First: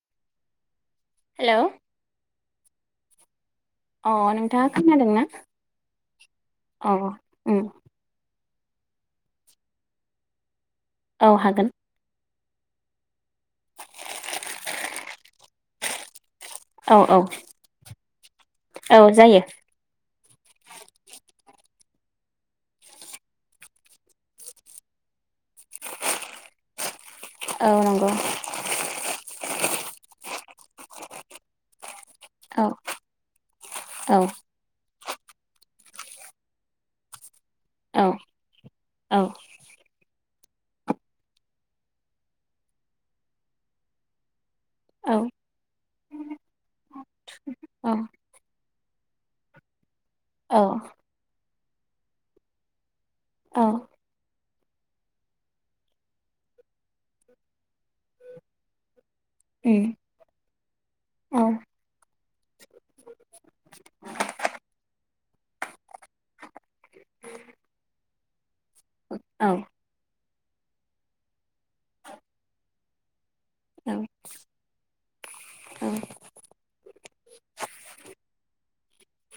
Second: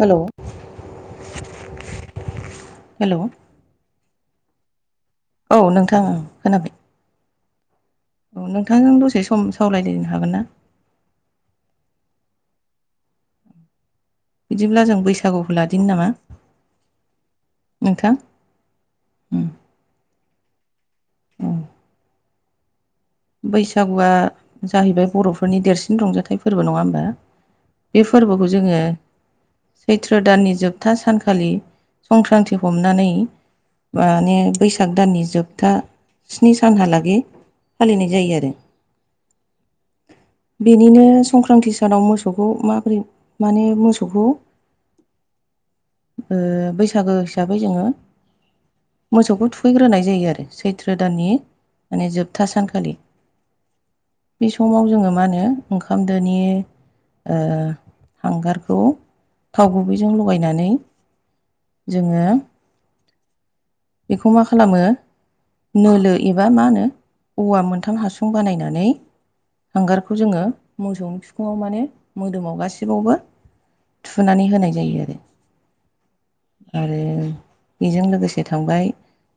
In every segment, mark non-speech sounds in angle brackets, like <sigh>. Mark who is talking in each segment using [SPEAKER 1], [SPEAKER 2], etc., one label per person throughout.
[SPEAKER 1] Hello
[SPEAKER 2] hello
[SPEAKER 1] hello
[SPEAKER 2] अ नोंथाङा खोनादों ना?
[SPEAKER 1] औ नोंथां खोनाबाय
[SPEAKER 2] उम
[SPEAKER 1] औ नोंथांजों दसे सम सावलायदो हागोन ना?
[SPEAKER 2] औ हागोन
[SPEAKER 1] बिदिब्ला जों बैसागुखौ लादिनि नामा?
[SPEAKER 2] औ औ
[SPEAKER 1] नोंथां
[SPEAKER 2] औ जायो
[SPEAKER 1] उम औ बैसागुआ जाहैबाय बर'फोरनि देरसिन रंजाथाइ फोरबो नङा होमबा?
[SPEAKER 2] औ
[SPEAKER 1] बे
[SPEAKER 2] नंगौ
[SPEAKER 1] फोरबोखौ जोङो सैथ्र दाननि जोबथा सानखालि संक्रान्ति
[SPEAKER 2] औ
[SPEAKER 1] हमनानै
[SPEAKER 2] औ
[SPEAKER 1] मानि बैसाग दाननि जोबथा स्नि सानहालागि
[SPEAKER 2] औ
[SPEAKER 1] फालिनाय जायो आरो
[SPEAKER 2] औ
[SPEAKER 1] बेनिनो संक्रान्ति सानाव मोसौखौ माबोरै माने मोसौखौ
[SPEAKER 2] औ उम
[SPEAKER 1] ओ बैसागो हिसाबै जोङो मोसौखौ थुखैग्रोनाय जायो आरो
[SPEAKER 2] औ
[SPEAKER 1] सैथ्र दाननि माने जोब- था सानखालि
[SPEAKER 2] औ
[SPEAKER 1] बे समाव जोङो मा होनो ओंखामदोनि ओ हांगारखौ थाव गुबैजों लगायनानै जोङो बेखौ मा खालामो? नोलो एबा मा होनो औवा मोनथाम हासुं बानायनानै हांगारखौ जोङो मोसौनि बिखुङाव माने मोदोमाव गासिबावबो
[SPEAKER 2] औ
[SPEAKER 1] थुनानै होनाय जायो आरो
[SPEAKER 2] औ उम
[SPEAKER 1] आरो बेजों लोगोसे थांबाय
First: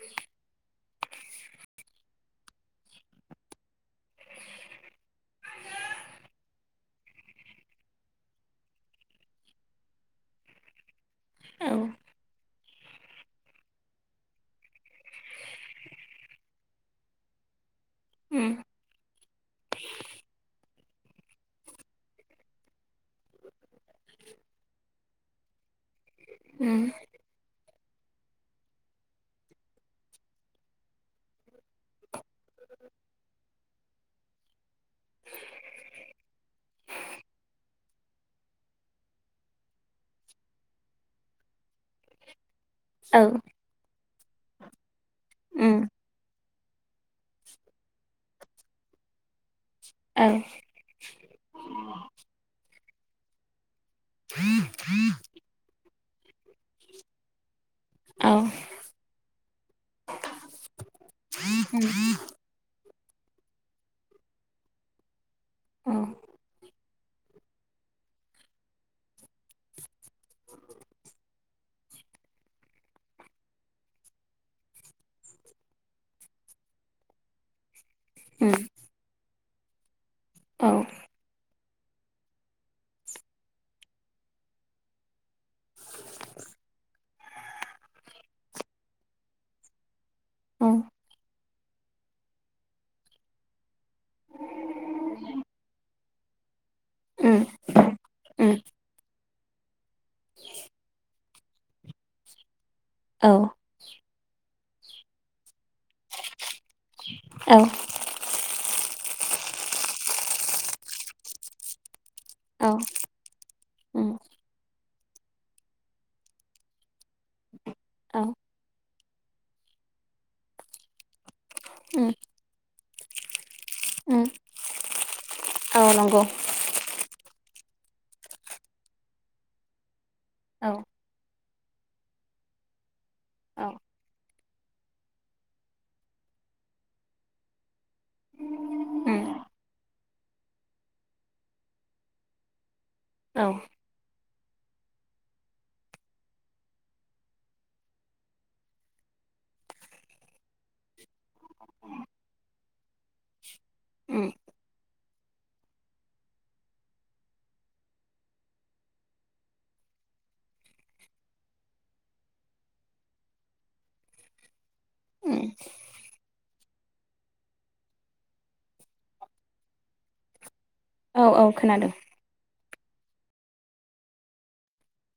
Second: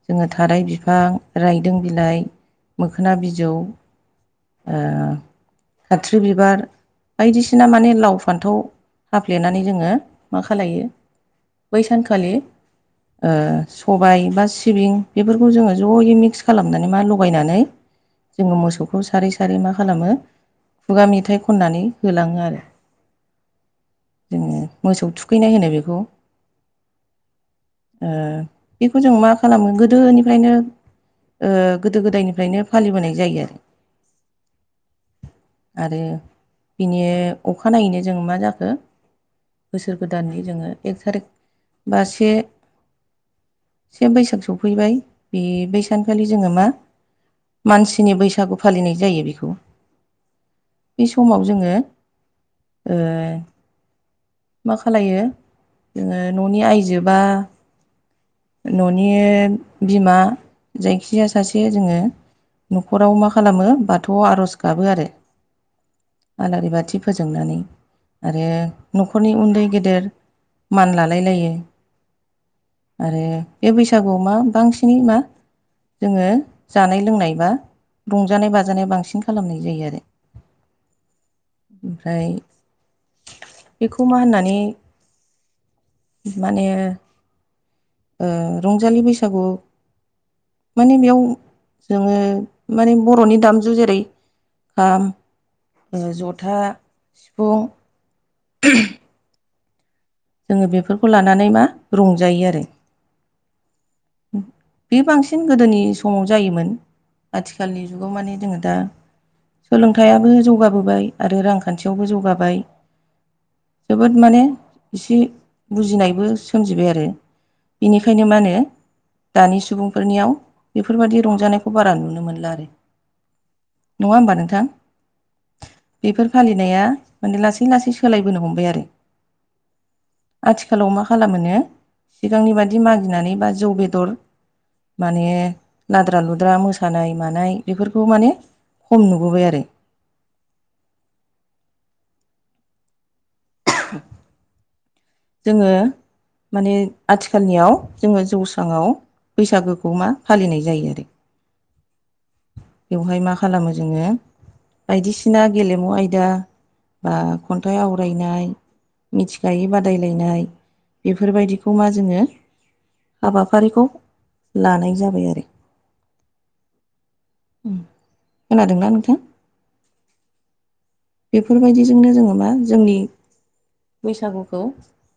[SPEAKER 1] जोङो थाराय बिफां रायदों बिलाइ मोखोना बिजौ ओ आथ्रि बिबार बायदिसिना माने लाव फान्थाव हाफ्लेनानै जोङो मा खालायो बै सानखालि ओ सबाय बा सिबिं बेफोरखौ जोङो ज'यै मिक्स खालामनानै मा लगायनानै जोङो
[SPEAKER 2] उम
[SPEAKER 1] मोसौखौ सारै सारै मा खालामो खुगा मेथाइ खननानै होलाङो आरो। जोङो मोसौ थुखैनाय होनो बेखौ
[SPEAKER 2] उम
[SPEAKER 1] ओ बेखौ जों मा खालामो गोदोनिफ्रायनो ओ गोदो गोदायनिफ्रायनो फालिबोनाय जायो आरो आरो बिनि अखानायैनो जों मा जाखो? बोसोर गोदाननि जोङो एक थारिक बा से
[SPEAKER 2] औ
[SPEAKER 1] से बैसाग सफैबाय बे बै
[SPEAKER 2] उम
[SPEAKER 1] सान खालि जोङो मा मानसिनि बैसागु फालिनाय जायो बेखौ
[SPEAKER 2] <unintelligible>
[SPEAKER 1] बे समाव जोङो ओ मा खालायो जोङो न'नि आयजो बा
[SPEAKER 2] औ
[SPEAKER 1] न'नि बिमा जायखिजाया सासे
[SPEAKER 2] उम
[SPEAKER 1] जोङो न'खराव मा खालामो बाथौ आर'ज गाबो आरो
[SPEAKER 2] औ
[SPEAKER 1] आलारि बाथि फोजोंनानै आरो न'खरनि उन्दै गेदेर मान लालाय लायो आरो बे बैसागुआव मा बांसिनै मा जोङो जानाय लोंनाय बा रंजानाय
[SPEAKER 2] उम
[SPEAKER 1] बाजानाय बांसिन खालामनाय जायो आरो
[SPEAKER 2] औ
[SPEAKER 1] ओमफ्राय बेखौ मा होननानै माने ओ रंजालि बैसागु
[SPEAKER 2] उम
[SPEAKER 1] माने बेयाव जोङो माने बर'नि दामजु जेरै खाम ओ ज'था
[SPEAKER 2] उम
[SPEAKER 1] सिफुं
[SPEAKER 2] औ
[SPEAKER 1] <unintelligible> जोङो बेफोरखौ लानानै मा रंजायो आरो
[SPEAKER 2] औ
[SPEAKER 1] बे बांसिन गोदोनि समाव जायोमोन आथिखालनि
[SPEAKER 2] औ
[SPEAKER 1] जुगाव माने जोङो दा सोलोंथाइयाबो जौगाबोबाय आरो रांखान्थियावबो जौ ग्वाबाय
[SPEAKER 2] उम
[SPEAKER 1] जोबोद माने इसे बुजिनायबो सोमजिबाय आरो
[SPEAKER 2] औ
[SPEAKER 1] बेनिखायनो मानो दानि सुबुंफोरनियाव बेफोरबायदि रंजानायखौ बारा
[SPEAKER 2] उम
[SPEAKER 1] नुनो मोनला आरो नङा
[SPEAKER 2] उम
[SPEAKER 1] होमबा नोंथां
[SPEAKER 2] औ नंगौ
[SPEAKER 1] बेफोर फालि नाया माने लासै-लासै सोलायबोनो हमबाय आरो
[SPEAKER 2] औ
[SPEAKER 1] आथिखालाव मा खालामोनो सिगांनि बादि मागिनानै बा
[SPEAKER 2] औ
[SPEAKER 1] जौ बे दर माने लाद्रा लुद्रा मोसानाय मानाय बेफोरखौ माने खम
[SPEAKER 2] उम
[SPEAKER 1] नुबोबाय आरो
[SPEAKER 2] औ
[SPEAKER 1] जोङो माने आथिखालनियाव जोङो जौसाङाव बैसागोखौ मा फालिनाय जायो आरो बेवहाय मा खालामो जोङो
[SPEAKER 2] उम
[SPEAKER 1] बायदिसिना गेलेमु आयदा बा खन्थाइ आवरायनाय मिथिखायोबा बादायलायनाय बेफोरबायदिखौ मा जोङो हाबाफारिखौ लानाय जाबाय
[SPEAKER 2] उम
[SPEAKER 1] आरो खोनादोंना नोंथां
[SPEAKER 2] औ औ खोनादों
[SPEAKER 1] बेफोरबायदिजोंनो जोङो मा जोंनि बैसागुखौ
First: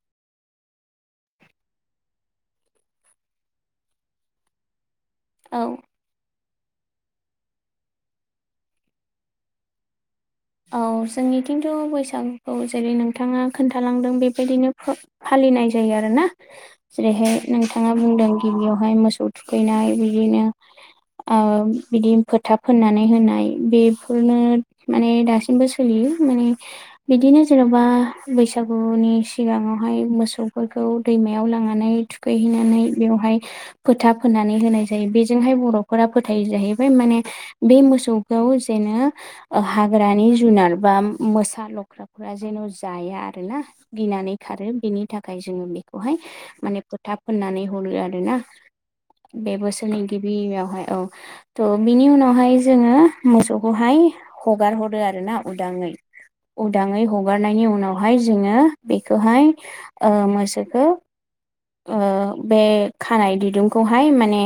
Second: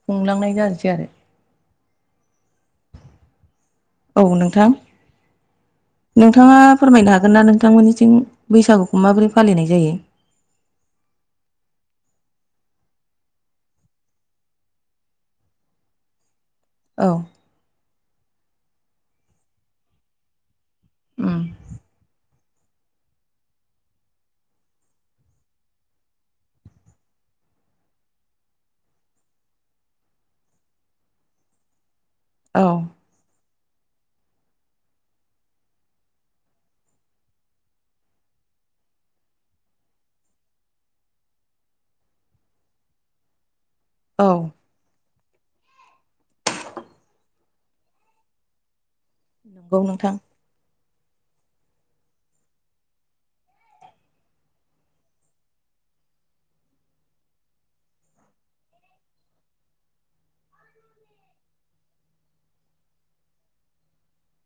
[SPEAKER 1] खुंलांनाय जासै आरो औ नोंथां
[SPEAKER 2] औ
[SPEAKER 1] नोंथाङा फोरमायनो हागोन ना नोंथांमोननिजोंं बैसागुखौ माबोरै फालिनाय जायो?
[SPEAKER 2] औ जोंनिथिंथ' बैसागुखौ जेरै नोंथाङा खोन्थालांदों बेबायदिनो फालिनाय जायोग आरो ना
[SPEAKER 1] औ
[SPEAKER 2] जेरैहाय नोंथाङा बुंदों गिबियावहाय मोसौ थुखैनाय बिदिनो ओ बिदि फोथा फोननानै होनाय बेफोरनो माने द सिमबो सोलियो माने बिदिनो जेन'बा बैसागुनि सिगाङावहाय मोसौफोरखौ दैमायाव लांनानै थुखै
[SPEAKER 1] औ
[SPEAKER 2] हैनानै बेवहाय खोथा फोननानै होनाय जायो बेजोंहाय बर'फोरा फोथायो जाहैबाय माने बे मोसौखौ जेननो हाग्रानि जुनार बा मोसा लख्राफोरा जेन' जाया आरोना
[SPEAKER 1] औ
[SPEAKER 2] गिनानै खारो बिनि थाखाय जोङो बेखौहाय माने फोथा फोननानै हरो आरोना बे
[SPEAKER 1] नंगौ
[SPEAKER 2] बोसोरनि
[SPEAKER 1] नोंथां
[SPEAKER 2] गिबियावहाय औ थ' बिनि उनावहाय जोङो मोसौखौहाय हगार हरो आरो ना उदाङै उदाङै हगारनायनि उनावहाय जोङो बेखौहाय ओ मोसौखौ ओ बे खानाय ददुंखौहाय माने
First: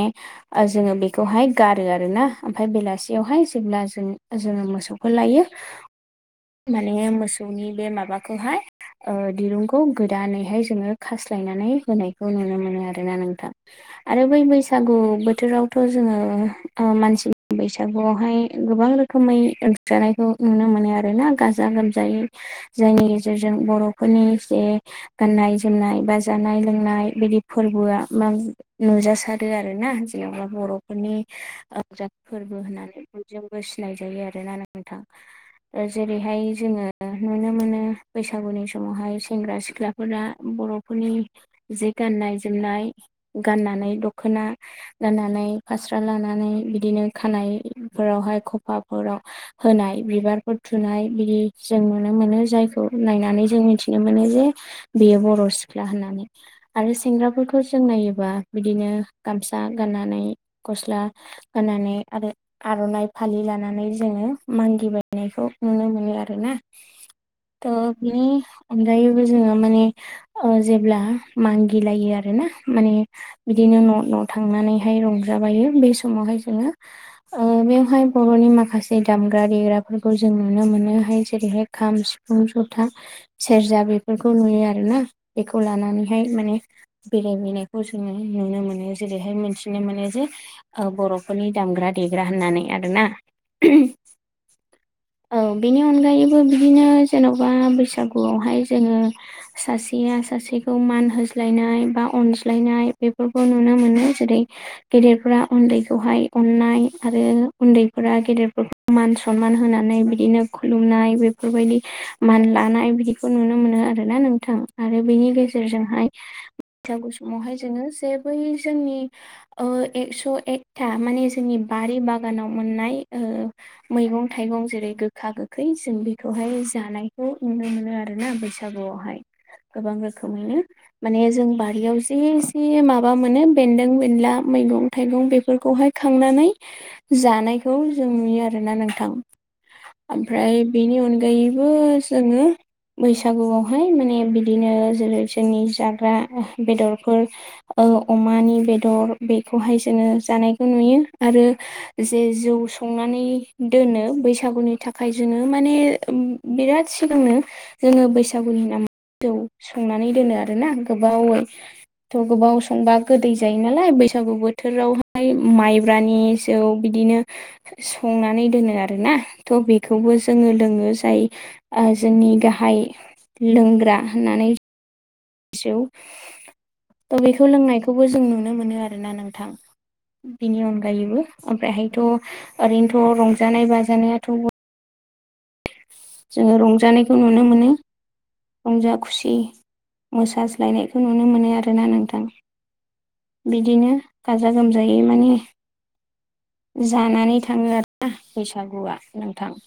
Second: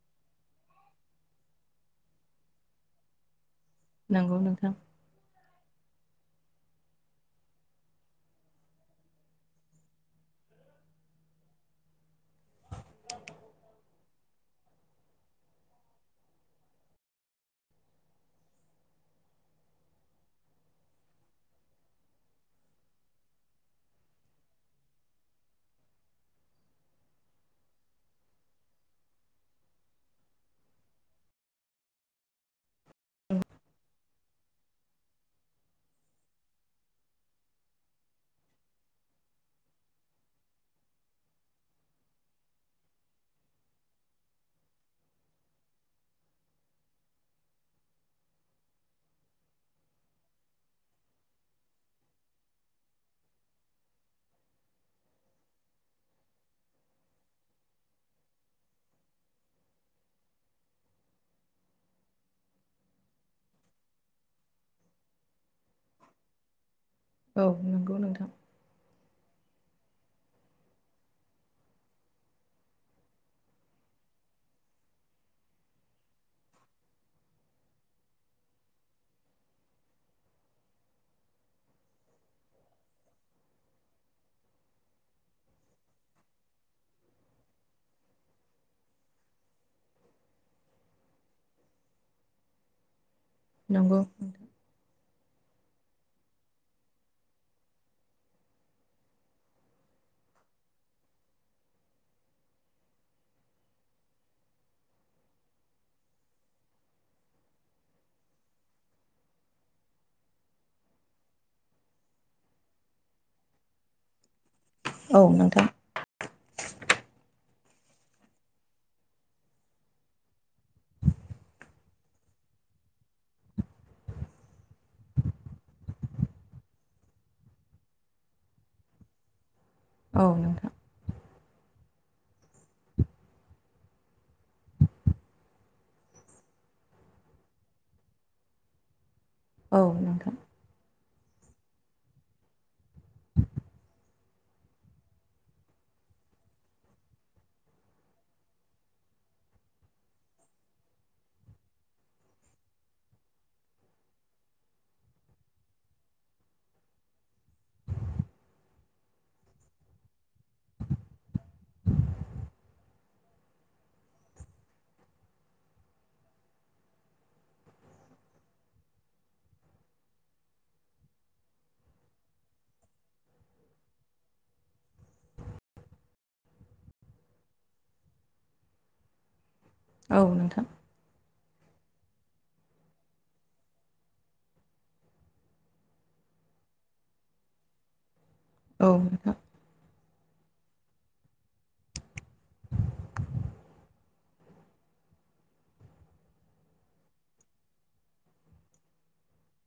[SPEAKER 2] जोङो बेखौहाय गारो आर ना ओमफ्राय बेलासियावहाय जेब्ला जों
[SPEAKER 1] नंगौ
[SPEAKER 2] जोङो
[SPEAKER 1] नोंथां
[SPEAKER 2] मोसौ खौ लायो माने मोसौनि बे माबाखौहाय ओ दिरुंखौ गोदानैहाय जोङो खास्लायनानै होनायखौ नुनो मोनो आरोना नोंथां आरो बै बैसागु बोथोरावथ' जोङो ओ मानसि बैसागुआवहाय गोबां रोखोम रोखोमै जानायखौ नुनो मोनो आरो ना गाजा गोमजायै जायनि गेजेरजों बर'फोरनि जे गाननाय जोमनाय बा जानाय लोंनाय नाय बिदि फोरबोआ मा नुजासारो आरोना जेनेबा बर'फोरनि जा फोरबो होननानै बयजोंबो सिनाय जायो आरोना नोंथां जेरैहाय जोङो नुनो मोनो बैसागुनि समावहाय सेंग्रा सिख्लाफोरा बर' फोरनि जे गाननाय जोमनाय गाननानै दख'ना राननानै फास्रा लानानै बिदिनो खानायफोरावहाय खफाफोराव होनाय बिबारफोर थुनाय बिदि जों नुनो मोनो जायखौ नायनानै जों मिथिनो मोनो जे बेयो बर' सिख्ला होननानै आरो सेंग्राफोरखौ जों नायोबा बिदिनो गामसा गाननानै गस्ला गाननानै आरो आर'नाइ फालि लानानै जोङो मागिबायनायखौ नुनो मोनो आरो ना
[SPEAKER 1] औ
[SPEAKER 2] थ'
[SPEAKER 1] नंगौ
[SPEAKER 2] बिनि
[SPEAKER 1] नोंथां
[SPEAKER 2] अनगायैबो जोङो माने ओ जेब्ला मागिलायो आरो ना माने बिदिनो न' न' थांनानैहाय रंजाबायो बे समावहाय जोङो ओ बेवहाय बर'नि माखासे दामग्रा देग्राफोरखौ जों नुनो मोनोहाय जेरैहाय खाम सिफुं सिफुं जपथा सेरजा बेफोरखौ नुयो आरोना बेखौ लानानैहाय माने बेरायनायखौ जोङो नुनो मोनो जेरैहाय मोनथिनो मोनो जे बर'फोरनि दामग्रा देग्रा होननानै आरोना
[SPEAKER 1] नंगौ
[SPEAKER 2] औ बेनि अनगायैबो बिदिनो जेन'बा बैसागुआवहाय जोङो सासे आ सासेखौ खौ मान होज्लायनाय बा अनज्लायनाय बेफोरखौ नुनो मोनो जेरै गेदेरफोरा उन्दैखौहाय अननाय आरो उन्दैफोरा गेदेरफोरखौ मान सनमान होनानै बिदिनो खुलुमनाय बेफोरबायदि मान लानाय बिदि खौ नुनो मोनो आरोना नोंथां आरो
[SPEAKER 1] औ
[SPEAKER 2] बेनि गे
[SPEAKER 1] नोंथां
[SPEAKER 2] जेरजोंहाय बैसागु समावहाय जोङो जे बै जोंनि ओ एक्स' एकथा माने जोंनि बारि बागानाव मोननाय मैगं थाइगं जेरै गोखा गोखै जों बेखौहाय जानायखौ नुनो मोनो आरोना बसोर बैसागुआवहाय गोबां
[SPEAKER 1] औ
[SPEAKER 2] रोखोमैनो
[SPEAKER 1] नोंथां
[SPEAKER 2] माने जों बारियाव जे जे माबा मोनो बेन्दों बेनला मैगं थाइगं बेफोरखौहाय खांनानै जानायखौ जों नुयो आरोना नोंथां।
[SPEAKER 1] औ नोंथां
[SPEAKER 2] आमफ्राय बेनि अनगायैबो जोङो बैसागुआवहाय माने बिदिनो जेरै जोंनि जाग्रा बेदरफोर अमानि बेदर बेखौहाय जोङो जानायखौ नुयो आरो जे जौ संनानै दोनो बैसागुनि थाखाय जोङो माने बिराद सिगांनो जोङो बैसागुनि नामै जौ संनानै दोनो आरोना गोबावै थ' गोबाव संबा गोदै जायो नालाय बैसागु बोथोरावहाय माइब्रानि औ बिदिनो संनानै दोनो आरोना थ' बेखौबो जोङो लोङो जायो जोंनि गाहाय लोंग्रा होननानै जौ त' बेखौ लोंनायखौबो जों नुनो मोनो आरोना नोंथां
[SPEAKER 1] औ
[SPEAKER 2] बिनि
[SPEAKER 1] नोंथां
[SPEAKER 2] अनगायैबो ओमफ्रायहायथ' ओरैनोथ' रंजानाय बाजानायाथ' जोङो रंजानायखौ नुनो मोनो
[SPEAKER 1] औ
[SPEAKER 2] रंजा खुसि
[SPEAKER 1] नोंथां
[SPEAKER 2] मोसाज्लायनायखौ नुनो मोनो आरोना नोंथां बिदिनो गाजा गोमजायै माने जानानै थाङो आरोना बैसागुआ नोंथां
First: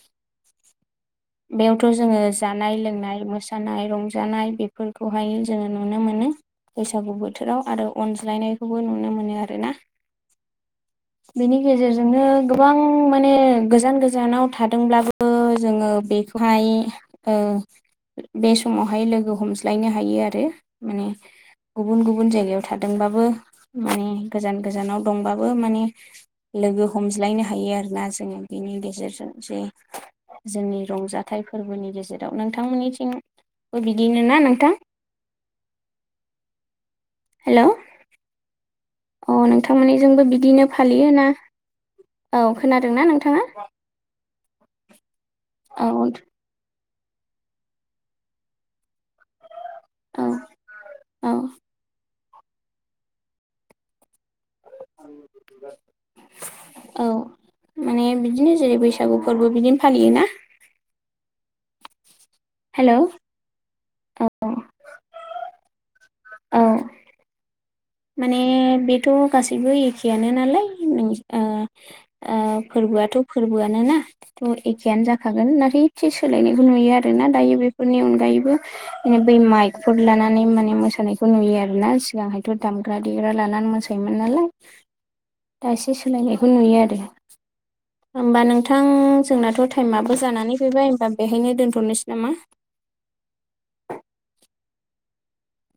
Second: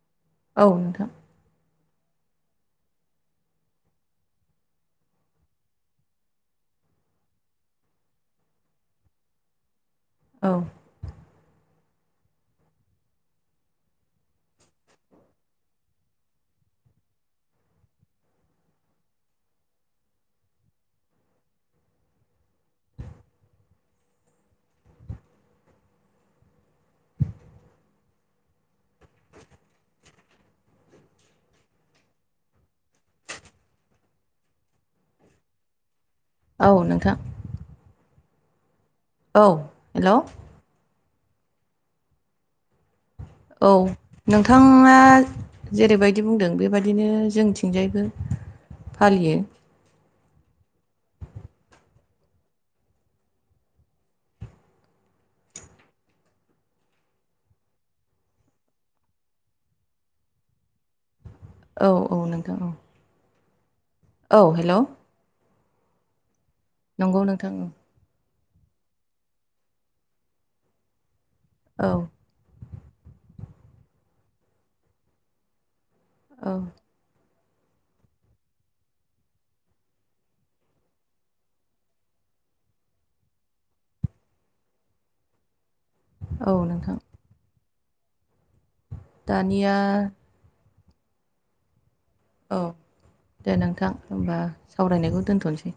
[SPEAKER 1] औ नोंथां
[SPEAKER 2] बेयावथ' जोङो जानाय लोंनाय मोसानाय रंजानाय बेफोरखौहाय जोङो नुनो मोनो बैसागु बोथोराव आरो अनज्लायनायखौबो नुनो मोनो आरो ना
[SPEAKER 1] औ
[SPEAKER 2] बेनि गेजेरजोंनो गोबां माने गोजान गोजानाव थादोंब्लाबो जोङो बेखौहाय ओ बे समावहाय लोगो हमज्लायनो हायो आरो माने गुबुन गुबुन जायगायाव थादोंबाबो माने गोजान गोजानाव दंबाबो माने लोगो हमज्लायनो हायो आरोना जोङो बेनि गेजेरजों जे जोंनि रंजाथाइ फोरबोनि गेजेराव नोंथांमोननिथिंबो बिदिनो ना नोंथां
[SPEAKER 1] औ नोंथां
[SPEAKER 2] हेलौ औ नोंथांमोननिजोंबो बिदिनो फालियो ना औ खोनादोंना नोंथाङा?
[SPEAKER 1] औ नोंथाङा
[SPEAKER 2] औ
[SPEAKER 1] जेरैबायदि बुंदों बेबा यदिनो जोंथिंजायबो फालियो
[SPEAKER 2] औ औ <inaudible> औ माने बिदिनो जेरै बैसागु फोरबो बिदिनो फालियोना
[SPEAKER 1] औ औ नोंथां औ
[SPEAKER 2] हेलौ
[SPEAKER 1] औ हेलौ
[SPEAKER 2] औ
[SPEAKER 1] नंगौ नोंथां उम
[SPEAKER 2] माने बेथ' गासैबो एखेआनो नालाय नों
[SPEAKER 1] औ
[SPEAKER 2] ओ फोरबोआथ' फोरबोआनो ना एथ' एखेयानो जाखागोन नाथाय एसे
[SPEAKER 1] औ
[SPEAKER 2] सोलायनायखौ नुयो आरो। रोना दायो बेफोरनि अनगायैबो बै माइकफोर लानानै माने मोसानायखौ नुयो आरो ना सिगांहायथ' दामग्रा देग्रा लानानै मोसायोमोन नालाय दा एसे
[SPEAKER 1] औ
[SPEAKER 2] सोलायनायखौ नुयो
[SPEAKER 1] नोंथां
[SPEAKER 2] आरो। होमबा नोंथां जोंनाथ'
[SPEAKER 1] दानिया
[SPEAKER 2] टाइमाबो जानानै फैबाय होमबा बेहायनो दोन्थ'नोसै नामा?
[SPEAKER 1] औ दे नोंथां होमबा सावरायनायखौ दोनथ'नोसै।